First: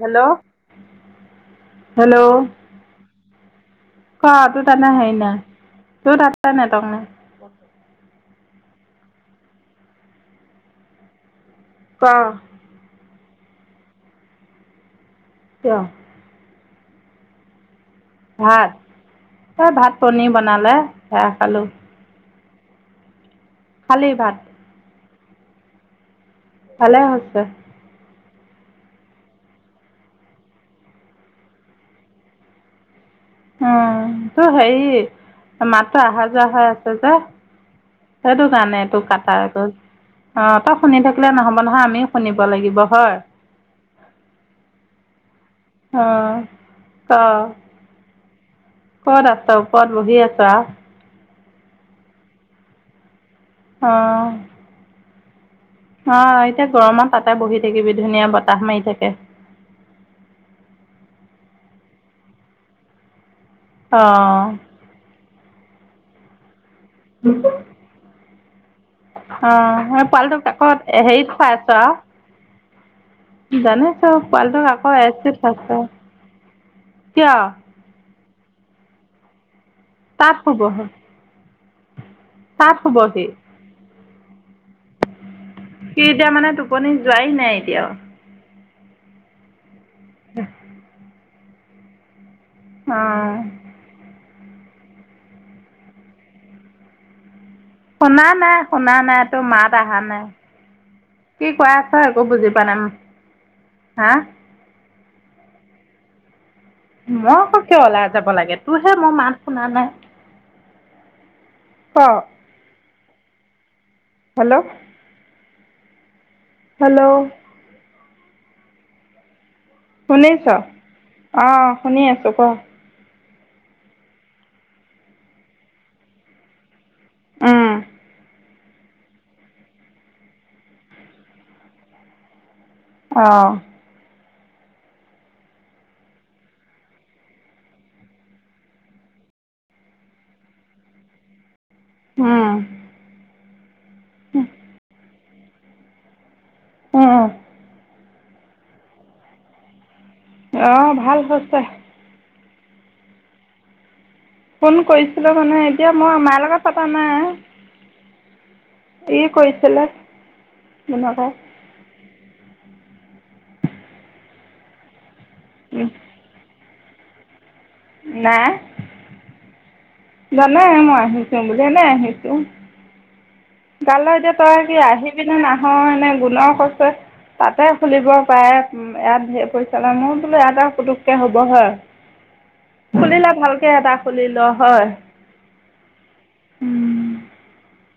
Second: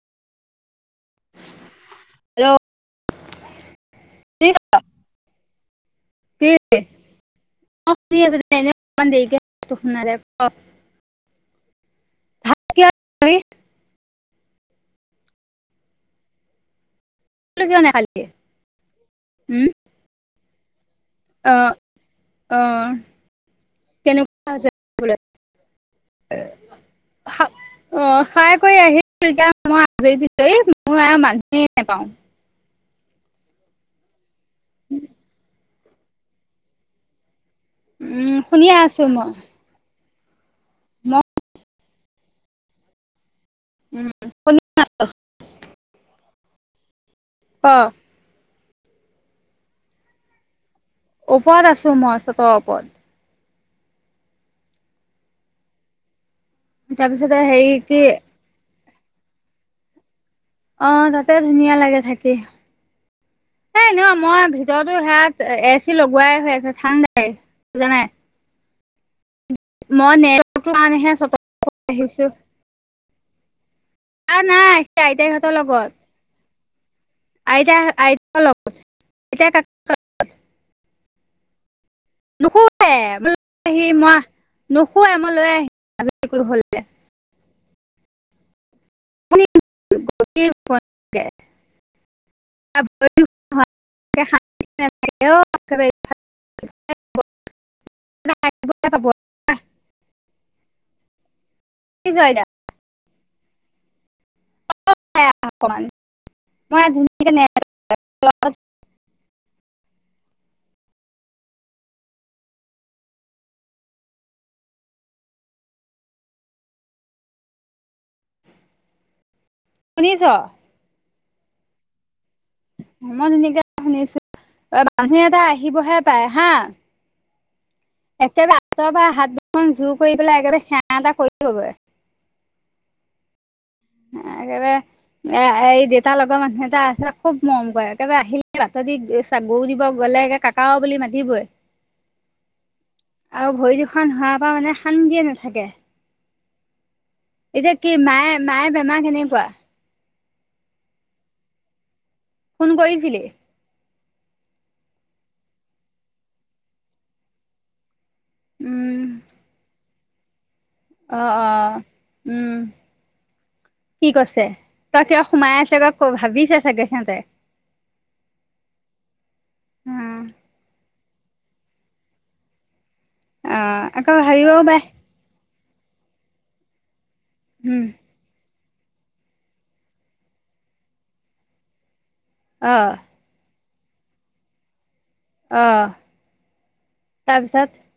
Hello hello অ শুনিছ তোৰ তানা হেৰি নাই তোৰ কি তাতে নেটৱৰ্ক মই [unintelligible] ক [unintelligible] কিয়? এইটো কিয় নাখালি ভাত, তাই ভাত পনীৰ বনালে সেয়া খালোঁ অঁ অঁ খালি ভাত কেনেকুৱা হৈছে খাবলে এ ভালে হৈছে হা অ খাই কৰি আহিছিলো এতি মই আজৰি বিজৰি মই আৰু মানু নাপাও উম তো হেৰি মাতটো অহা যোৱা হৈ আছে যে উম সেইটো শুনিয়ে কাৰণেটো আছো মই কাটা অক। অ তই শুনি মই থাকিলে নহ'ব নহয় আমিও শুনিব লাগিব হয়। উম। অ অ। অ। ক'ত আছ? ওপৰত বহি আছো আ। ওপৰত আছো মই চত ওপৰত। অঁ। অঁ এতিয়া গৰমত তাৰপিছতে তাতে বহি হেৰি থাকিবি কি ধুনীয়া বতাহ মাৰি থাকে। অ তাতে ধুনীয়া লাগে থাকি, এ অ অ এনেও মই। [unintelligible] এ চি লগোৱাই হৈ আছে ঠাণ্ডাই বুজা নাই। অ, মই পোৱালিটোক নেটৱৰ্কটোৰ আকত কাৰণেহে হেৰিত চতত খাই আছো আও। আহিছো জানে। আ নাই সেই আইতাইহঁতৰ লগত কিয় আইতা আই। [unintelligible] এতিয়া [unintelligible] পব [unintelligible] নুখোৱৱাই সি ল আহি মই নুখোৱাই মই লৈ আহি। সি এতিয়া মানে টোপনি যোৱাই নাই এতিয়াও। [unintelligible] অ। [unintelligible] শুনা নাই, শুনা নাই, তোৰ মাত অহা নাই, কি কোৱা? আকো বুজি পোৱা নাই হা। [unintelligible] মই ধুনীয়াকে মই অক কিয় ওলাই যাব নেটৱৰ্কত লাগে? তোৰহে মই মাত শুনা নাই। ক। হেল্ল'। হেল্ল'। শুনিছ' অঁ শুনি আছোঁ ক। [unintelligible] শুনিছো অ [unintelligible] এটা আহিবহে পাই হা। উম একেবাৰে আঁতৰ পৰা হাত দুখন জোৰ কৰি পেলাই একেবাৰে সেৱা এটা কৰিবগৈ। অঁ। ে [inaudible] এ এই দেউতাৰ লগৰ মানুহ এটা আছে খুব মৰম কৰে একেবাৰে আহিলে ভাতৰি গৰু দিব গ'লে। কাকাও বুলি মাতিবই। আহ। আৰু ভৰি দুখ হোৱাৰ পৰা মানে শান্তিয়ে নাথাকে। উম উও। এতিয়া কি মায়ে মায়ে বেমাৰ কেনেকুৱা? অঁ ভাল হৈছে। ফোন কৰিছিলি? ফোন কৰিছিলোঁ মানে এতিয়া মই মাই লগত পতা নাই। উম ই কৈছিলে। অ, অ, উম, কি কৈছে, [unintelligible] সোমাই আছে উম, [unintelligible] ভাবিছে চাগে সিহঁতে। নাই। জানাই মই আহিছো বুলি এনে আহিছো। অ আকৌ কালৈ এতিয়া ভাবিব তই কি পাই আহি পিনে নাহয় এনে গুণৰ কছে তাতে উম খুলিব পাৰে। উম', ইয়াতঢেৰ পৰিচা লয়। মোৰ বোলো এয়াটা পুটুককে হ'ব হয়। অ', খুলিলে ভালকে এটা খুলিল হয়। অ', উম, তাৰপিছত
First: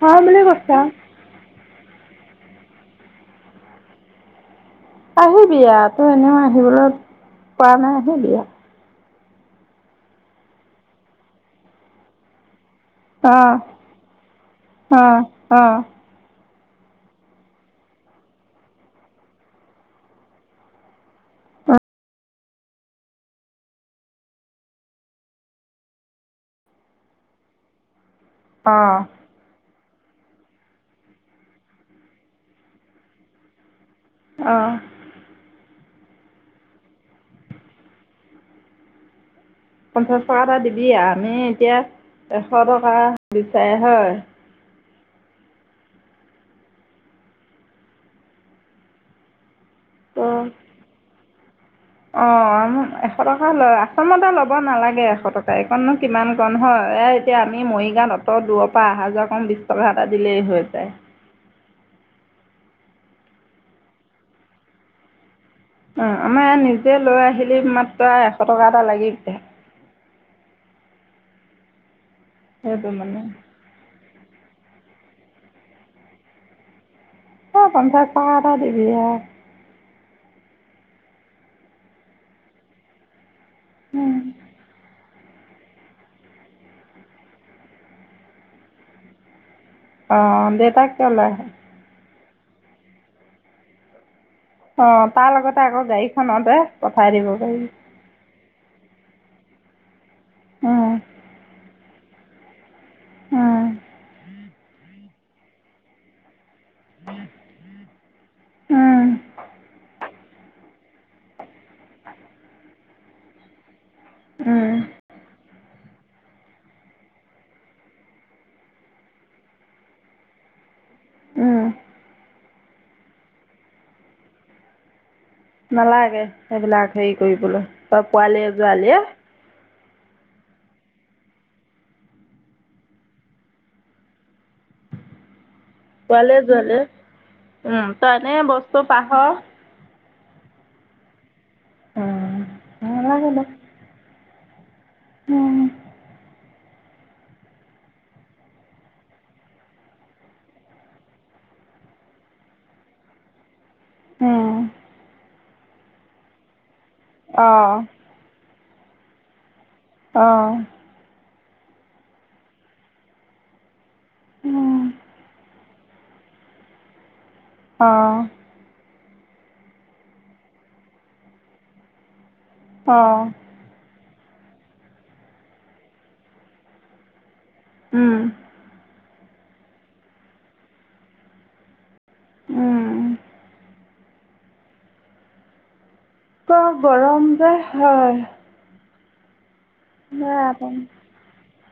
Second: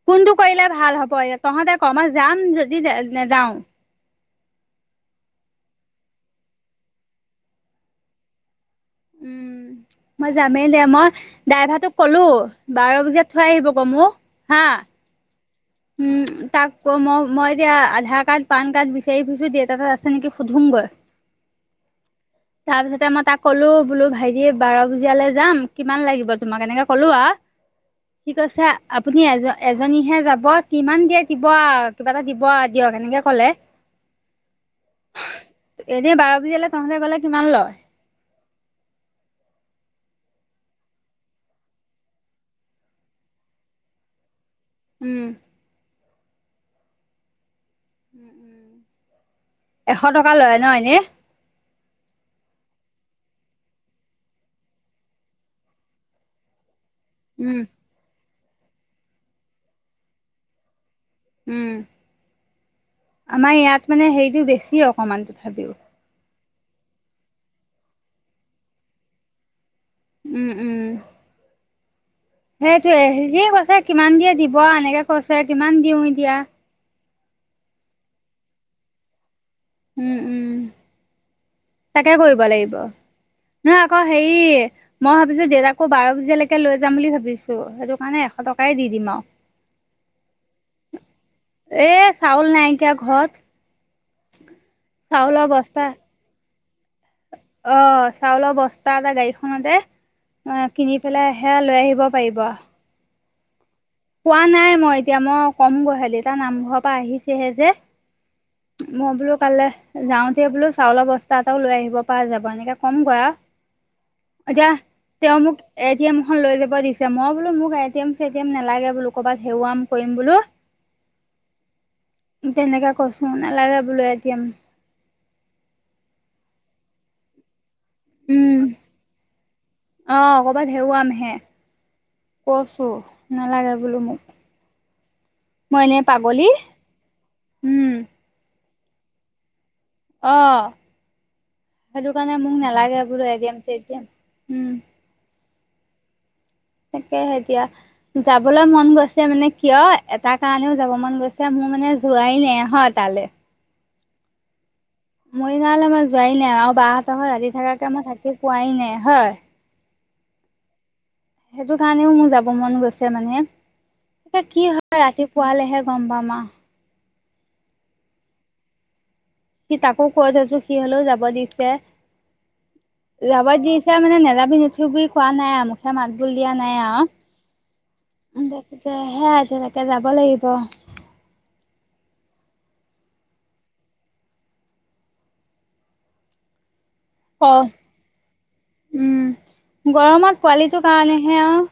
হয় কোনটো বুলি কৰিলে কৈছে ভাল হ'ব এ, তহঁতে কবা যাম যদি নাযাও। আহিবি আ, এনেও আহিবলৈ পোৱা নাই আহিবি আ, উম', মই যামেই দে মই ড্ৰাইভাৰটোক কলো। বাৰবোজিয়াত থৈ অঁ আহিব ক মোক হা। অ', অ', উম তাক ক মই-মই এতিয়া আধাৰ কাৰ্ড পান কাৰ্ড বিচাৰি ফুছো দেত এাত আছে নেকি সুধোং গৈ তাৰ পিছতে মই তাক ক'লো বোলো ভাইটি বাৰ বজিয়ালৈ যাম কিমান লাগিব তোমাক? এনেকে কলো আৰু [inaudible] ঠিক আছে। অ', আপুনি আজ এজনীহে যাব কিমান দিয়ে দিব আ কিবা এটা দিব আ দিয়ক এনেকে কলে অ', এনে বাৰ বজালৈ তহতে গলে কিমান লয়? পঞ্চাছ টকা এটা দিবি। আমি এতিয়া এশ টকা দিচাৰ হয়। উম', এশ ত' টকা লয় ন এনেই। অ', এশ টকা লয়। আচামতে ল'ব নালাগে এশ টকা এইকণনো কিমান কন হয়। এতিয়া উম আমি মৰিগাঁত অঁত দূৰৰ পৰা আহা যোৱা কম বিশ টকা এটা দিলেই হৈ যায়। উম', আমাৰ ইয়াত মানে হেৰিটো বেছি অকণমান তথাপিও অ', আমাৰ ইয়াত নিজে লৈ আহিলি মাত্ৰ এশ টকা এটা লাগিছে। উম', উম, সেইটো সেইটোৱে মানে [unintelligible] কৈছে কিমান দিয়ে দিব এনেকে কৈছে কিমান দিওঁ এতিয়া। অ', পঞ্চাছ টকা এটা দিবি এ, উম', উম, তাকে কৰিব লাগিব। নহ আকৌ হেই মই ভাবিছোঁ দেউতাকো বাৰ বজিয়ালৈকে লৈ যাম বুলি ভাবিছো। সেইটো কাৰণে এশ টকাই দি দিম আৰু অ', দেউতাক কিয়লাই আহে। এ', চাউল নাইকিয়া ঘৰত। অ', তাৰ চাউলৰ লগতে বস্তা আকৌ গাড়ীখনতে পঠাই দিব পাৰি। অ চাউলৰ বস্তা এটা গাড়ীখনতে উম, কিনি পেলাইহে লৈ আহিব পাৰিব। অ', কোৱা নাই। মই এতিয়া মই কম গহালি তাৰ নামঘৰৰ পৰা আহিছেহে যে, উম, মই বোলো কাইলৈ যাওঁতে বোলো চাউলৰ বস্তা এটাও লৈ আহিব পৰা যাব। এনেকে কমগৈ আৰু এতিয়া উম, তেওঁ মোক এটি এম খন লৈ যাব দিছ মই বোলো মোক এটি এম নালাগে বোলো। কৰবাত হেওৱাম কৰিম বোলো। উম', তেনেকাে কছো নালাগে বোলো। এ টি এম নালাগে। সেইবিলাক হেৰি কৰিবলৈ তই পোৱালি উম যোৱালীয়ে অ', কৰবাত হেওৱাম হে কইছো নালাগে বোলো মোক মই এনেই পোৱালিৱে পাগলী যোৱালীয়ে উম তই এনে বস্তু পাহৰ অ সেইটো কাৰণে উম, মোক নালাগে বোলো এটি এম চে টিএম উম উম তাকেহে এতিয়া যাবলৈ মন গৈছে মানে কিয় এটা কাৰণেও যাব মন গৈছে মোৰ মানে যোৱাই নাই হোৱা তালে অ মৰিনালে মই যোৱাই নাই আৰু বাহঁতক ৰাতি অ', থকাকে মই থাকি পোৱাই নাই হয় অ সেইটো কাৰণেও মোৰ যাব মন গৈছে মানে এতিয়া কি উম, হয় ৰাতিপুৱালেহে গম পাম আও অ সি তাকো কৈ চাইছো সি হলেও যাব দিছে অ', যাব দি দিছে মানে নেযাবি নোথোবি কোৱা নাই আৱ মুখে মাত বোল দিয়া নাই আৱ উম দাকেহে সেয়া তাকে যাব লাগিব উম চব গৰম যে অ' হয় উম গৰমত পোৱালিটো কাৰণেহে আও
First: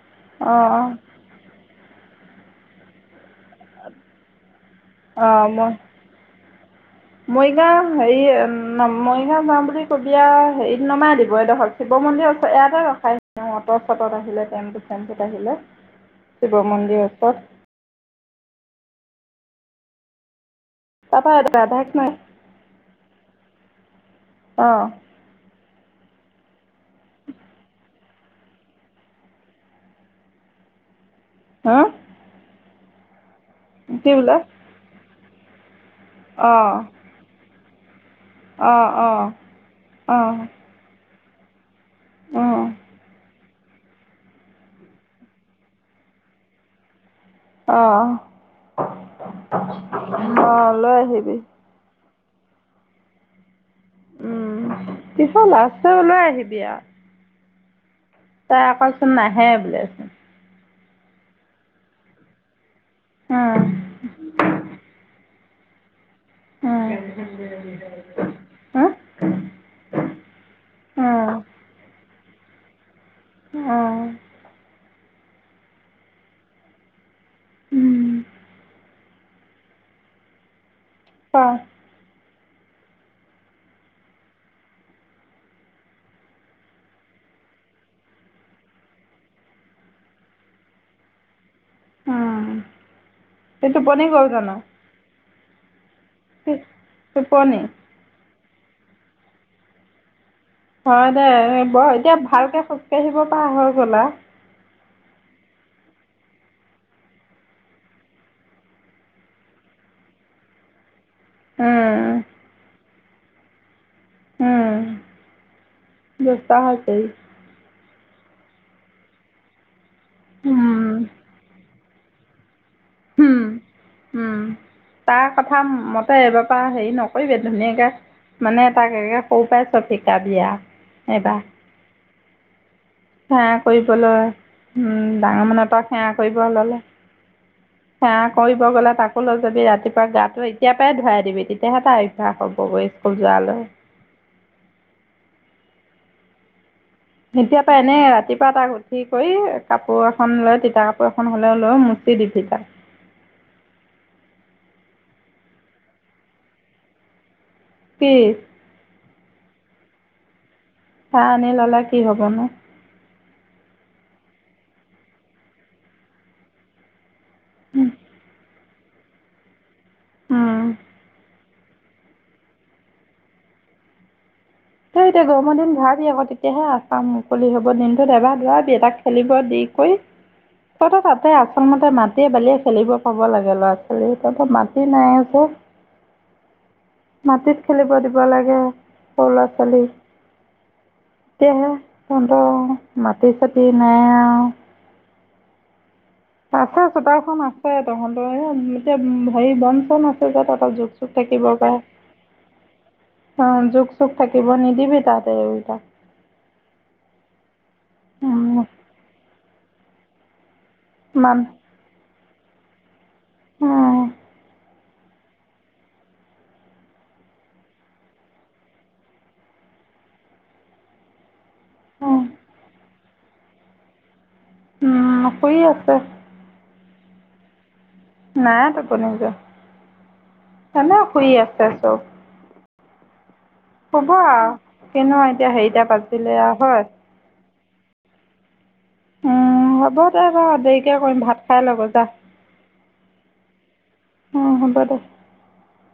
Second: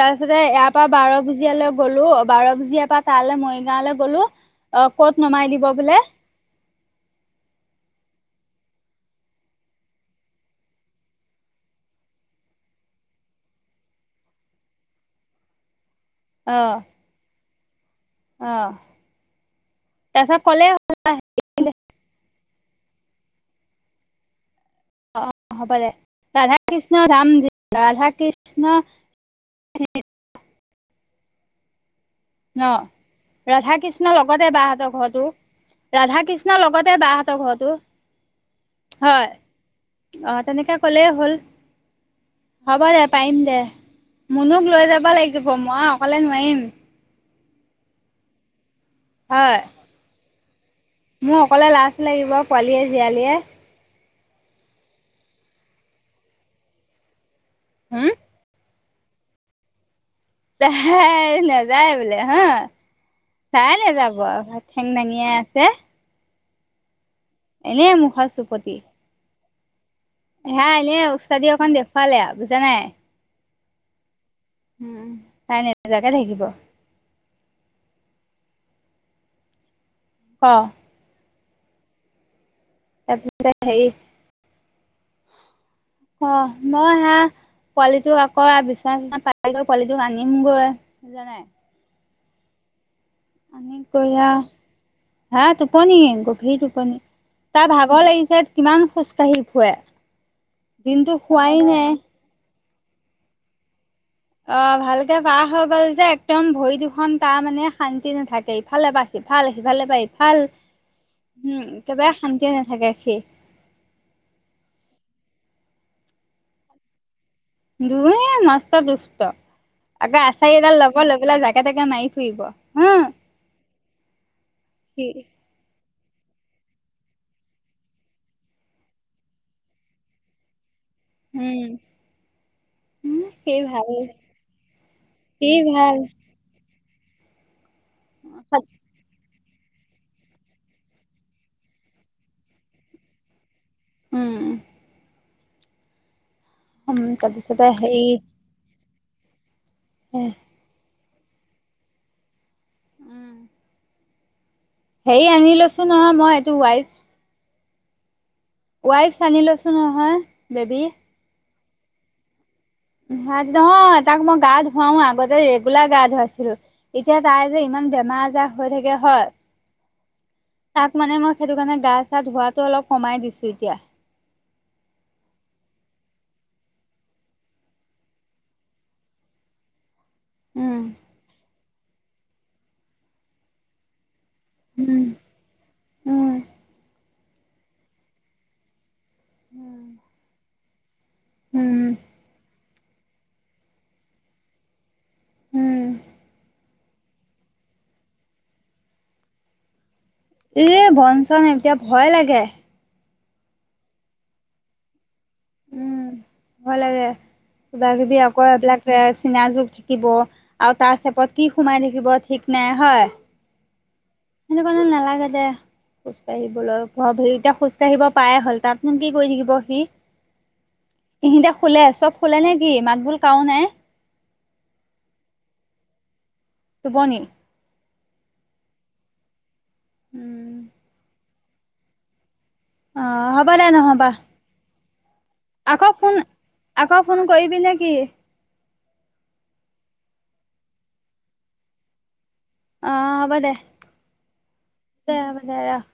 তাৰ পিছতে ইয়াৰ পৰা অ', বাৰ ভজিয়ালৈ গলো বাৰ ভজিয়াৰ পৰা তালে মই গাঁৱলৈ গ'লো অ ক'ত অ', নমাই দিব মই বোলে [unintelligible] মৰিগাঁও হেৰি মৰিগাঁও যাওঁ বুলি ক'বি আও হেৰিত নমাই দিব এডোখ শিৱ মন্দিৰৰ ওচৰত এয়াতে ৰখাই অট' চটত আহিলে টেম্পু চেম্পুত আহিলে অ শিৱ মন্দিৰ ওচৰত অ তাৰ পিছত ক'লে হল [unintelligible] অ অ হ'ব দে ৰাধা কৃষ্ণ ধাম ৰাধা কৃষ্ণ হা ন ৰাধা কি কৃষ্ণ বোলে লগতে বাহঁতৰ ঘৰটো ৰাধা কৃষ্ণৰ অঁ লগতে বাহঁতৰ ঘৰটো অঁ অঁ হয় অঁ অ তেনেকে ক'লে হ'ল অঁ হ'ব দে পাৰিম দে মুনুক লৈ যাব লাগিব মই অকলে নোৱাৰিম অ হয় অ অ লৈ মোৰ আহিবি অকলে লাজ লাগিব পোৱালীয়ে জিয়ালীয়ে উম পিছে লাজ লৈ হলেও আহিবি আও হুম তাই আকৌচোন নাহে বোলে তাই নাযায় বোলে হা অঁ তাই নেযাব আৱ ঠেং দাঙিয়ে আছে উম এনেই মুখৰ চুপতি সেয়া এনেই অঁ অঁ উস্তাদি অকন দেখুৱালে আৱ বুজা নাই অ উম, তাই নোজাকে থাকিব। উম, উম। ক! অ'। তাৰপাছতে হেৰি অ', মই হেয়া পোৱালিটো আকৌ আ বিচনা চিচনা পাৰি লৈ পোৱালিটোক আনিমগৈ বুজা নাই। অ'। আনি কৰি আৰু হেয়া টোপনি গভীৰ ইচ, টোপনি। টোপনি তাৰ ভাগ ভাগৰ লাগিছে কিমান খোজকাঢ়ি ফুুৰে। হয়, দে এ বৰ এতিয়া ভালকে খোজকাঢ়িব পাৰ হৈ গ'লা আৰু। অ', ভালকে পাৰ হৈ গ'ল যে একদম ভৰি দুখন তাৰ মানে শান্তি নাথাকে। ইফালে এবাৰ সিফাল সিফাল পা ইফাল। [inaudible] উম, একেবাৰে শান্তিয়ে নাথাকে সি। উম, দুষ্ট হৈছে সি। দু এই মষ্ট দুষ্ট আকৌ আচাৰি এদাল ল'ব ল'ব লৈ পেলাই জাকে তাকে মাৰি ফুৰিব। হা হম, উম, সি তাক কথা মতে এইবাৰপা হেৰি নকৰিবি ধুনীয়াকে মানে তাক এতিয়া সৰু পাই চব শিকাবি আৰু। এইবাৰ উম। উম, সেৱা সি ভাল কৰিবলৈ উম ডাঙৰ সি মানুহৰ এটাক ভাল সেৱা কৰিব ল'লে। সেৱা কৰিব গ'লে তাক স্কুললৈ যদি ৰাতিপুৱা গাটো এতিয়া‌ পাই ধুৱাই দিবি তেতিয়াহে তাৰ অভ্যাস হ'বগৈ স্কুল যোৱালৈ। উম। এতিয়া তাৰপিছতে পা এনে হেৰি ৰাতিপুৱা তাক উঠি কৰি কাপোৰ এখন লৈ তিতা কাপোৰ এখন হ'লেও লৈ মু্চি দিবি তাক। উম। হেৰি আনি লৈছো নহয় মই এইটো ৱাইপচ। কি? ৱাইফস্পচ আনি লৈছো নহয় বেবী। সেয়া আনি ল'লে কি হ'বনো? নহয় তাক মই গা ধুৱাও আগতে ৰেগুলাৰ গা ধুৱাইছিলো। এতিয়া তাই যে ইমান বেমাৰ আজাৰ হৈ থাকে হয়। উম, তাক মানে মই সেইটো কাৰণে গা চা ধোৱাাতো অলপ কমাই দিছো এতিয়া। তেওঁ এতিয়া গৰমৰ দিন ধুৱাবি আকৌ তেতিয়াহে আহ পাহ‌ মুকলি হ'ব দিনটোত এবাৰ ধুৱাবি তাক খেলিব দি কৰি উম তহঁতক তাতে আচলতে মাটিয়ে বালিয়ে খেলিব পাব লাগে ল'ৰা‌ ছোৱা তহঁতৰ মাতি উম নাই আৰু চব উম মাটিত খেলিব দিব লাগে সৰু ল'ৰা ছোৱালী। তেতিয়াহে উম তহঁতৰ মাটি চাতি নাই আৰু। উম। আছে চোতালখন আছে তহঁতৰ এয়া এতিয়া হেৰি বন চন আছ এ [unintelligible] জোক চুক বন চন থাকিব এতিয়া পাৰে। ভয় লাগে অ', জোক চুক থাকিব নিদিবি তাতে [unintelligible] উম ভয় লাগে কিবা কিবি আকৌ এইবিলাক চিনা জুক থাকিব। আৰু তাৰ মান চেপত কি সোমাই থাকিব ঠিক নাই হয়। অঁ এই নালাগে দে খোজকাঢ়িবলৈ ঘ হেৰি এতিয়া খোজকাঢ়িব পাই হ'ল তাত নো কি কৰি থাকিব সি [inaudible] ইহিতে শুলে চব শুলে নে কি মাত বোল কাও নাই। উম শুই আছে। টোপনি নাই টোপনি যোৱা এনে শুই আছে চব। অ হ'ব দে নহ'বা শুব আৰু কিনো এতিয়া হেৰিটা আকক ফোন বাজিলে আৰু হয় আকক ফোন কৰিবি নে কি? উম হ'ব দে বাৰু দেৰিকে কৰিম ভাত খাই ল গৈ যা। অ হ'ব দে। অ হ'ব দে। দে হ'ব দে ৰাশ।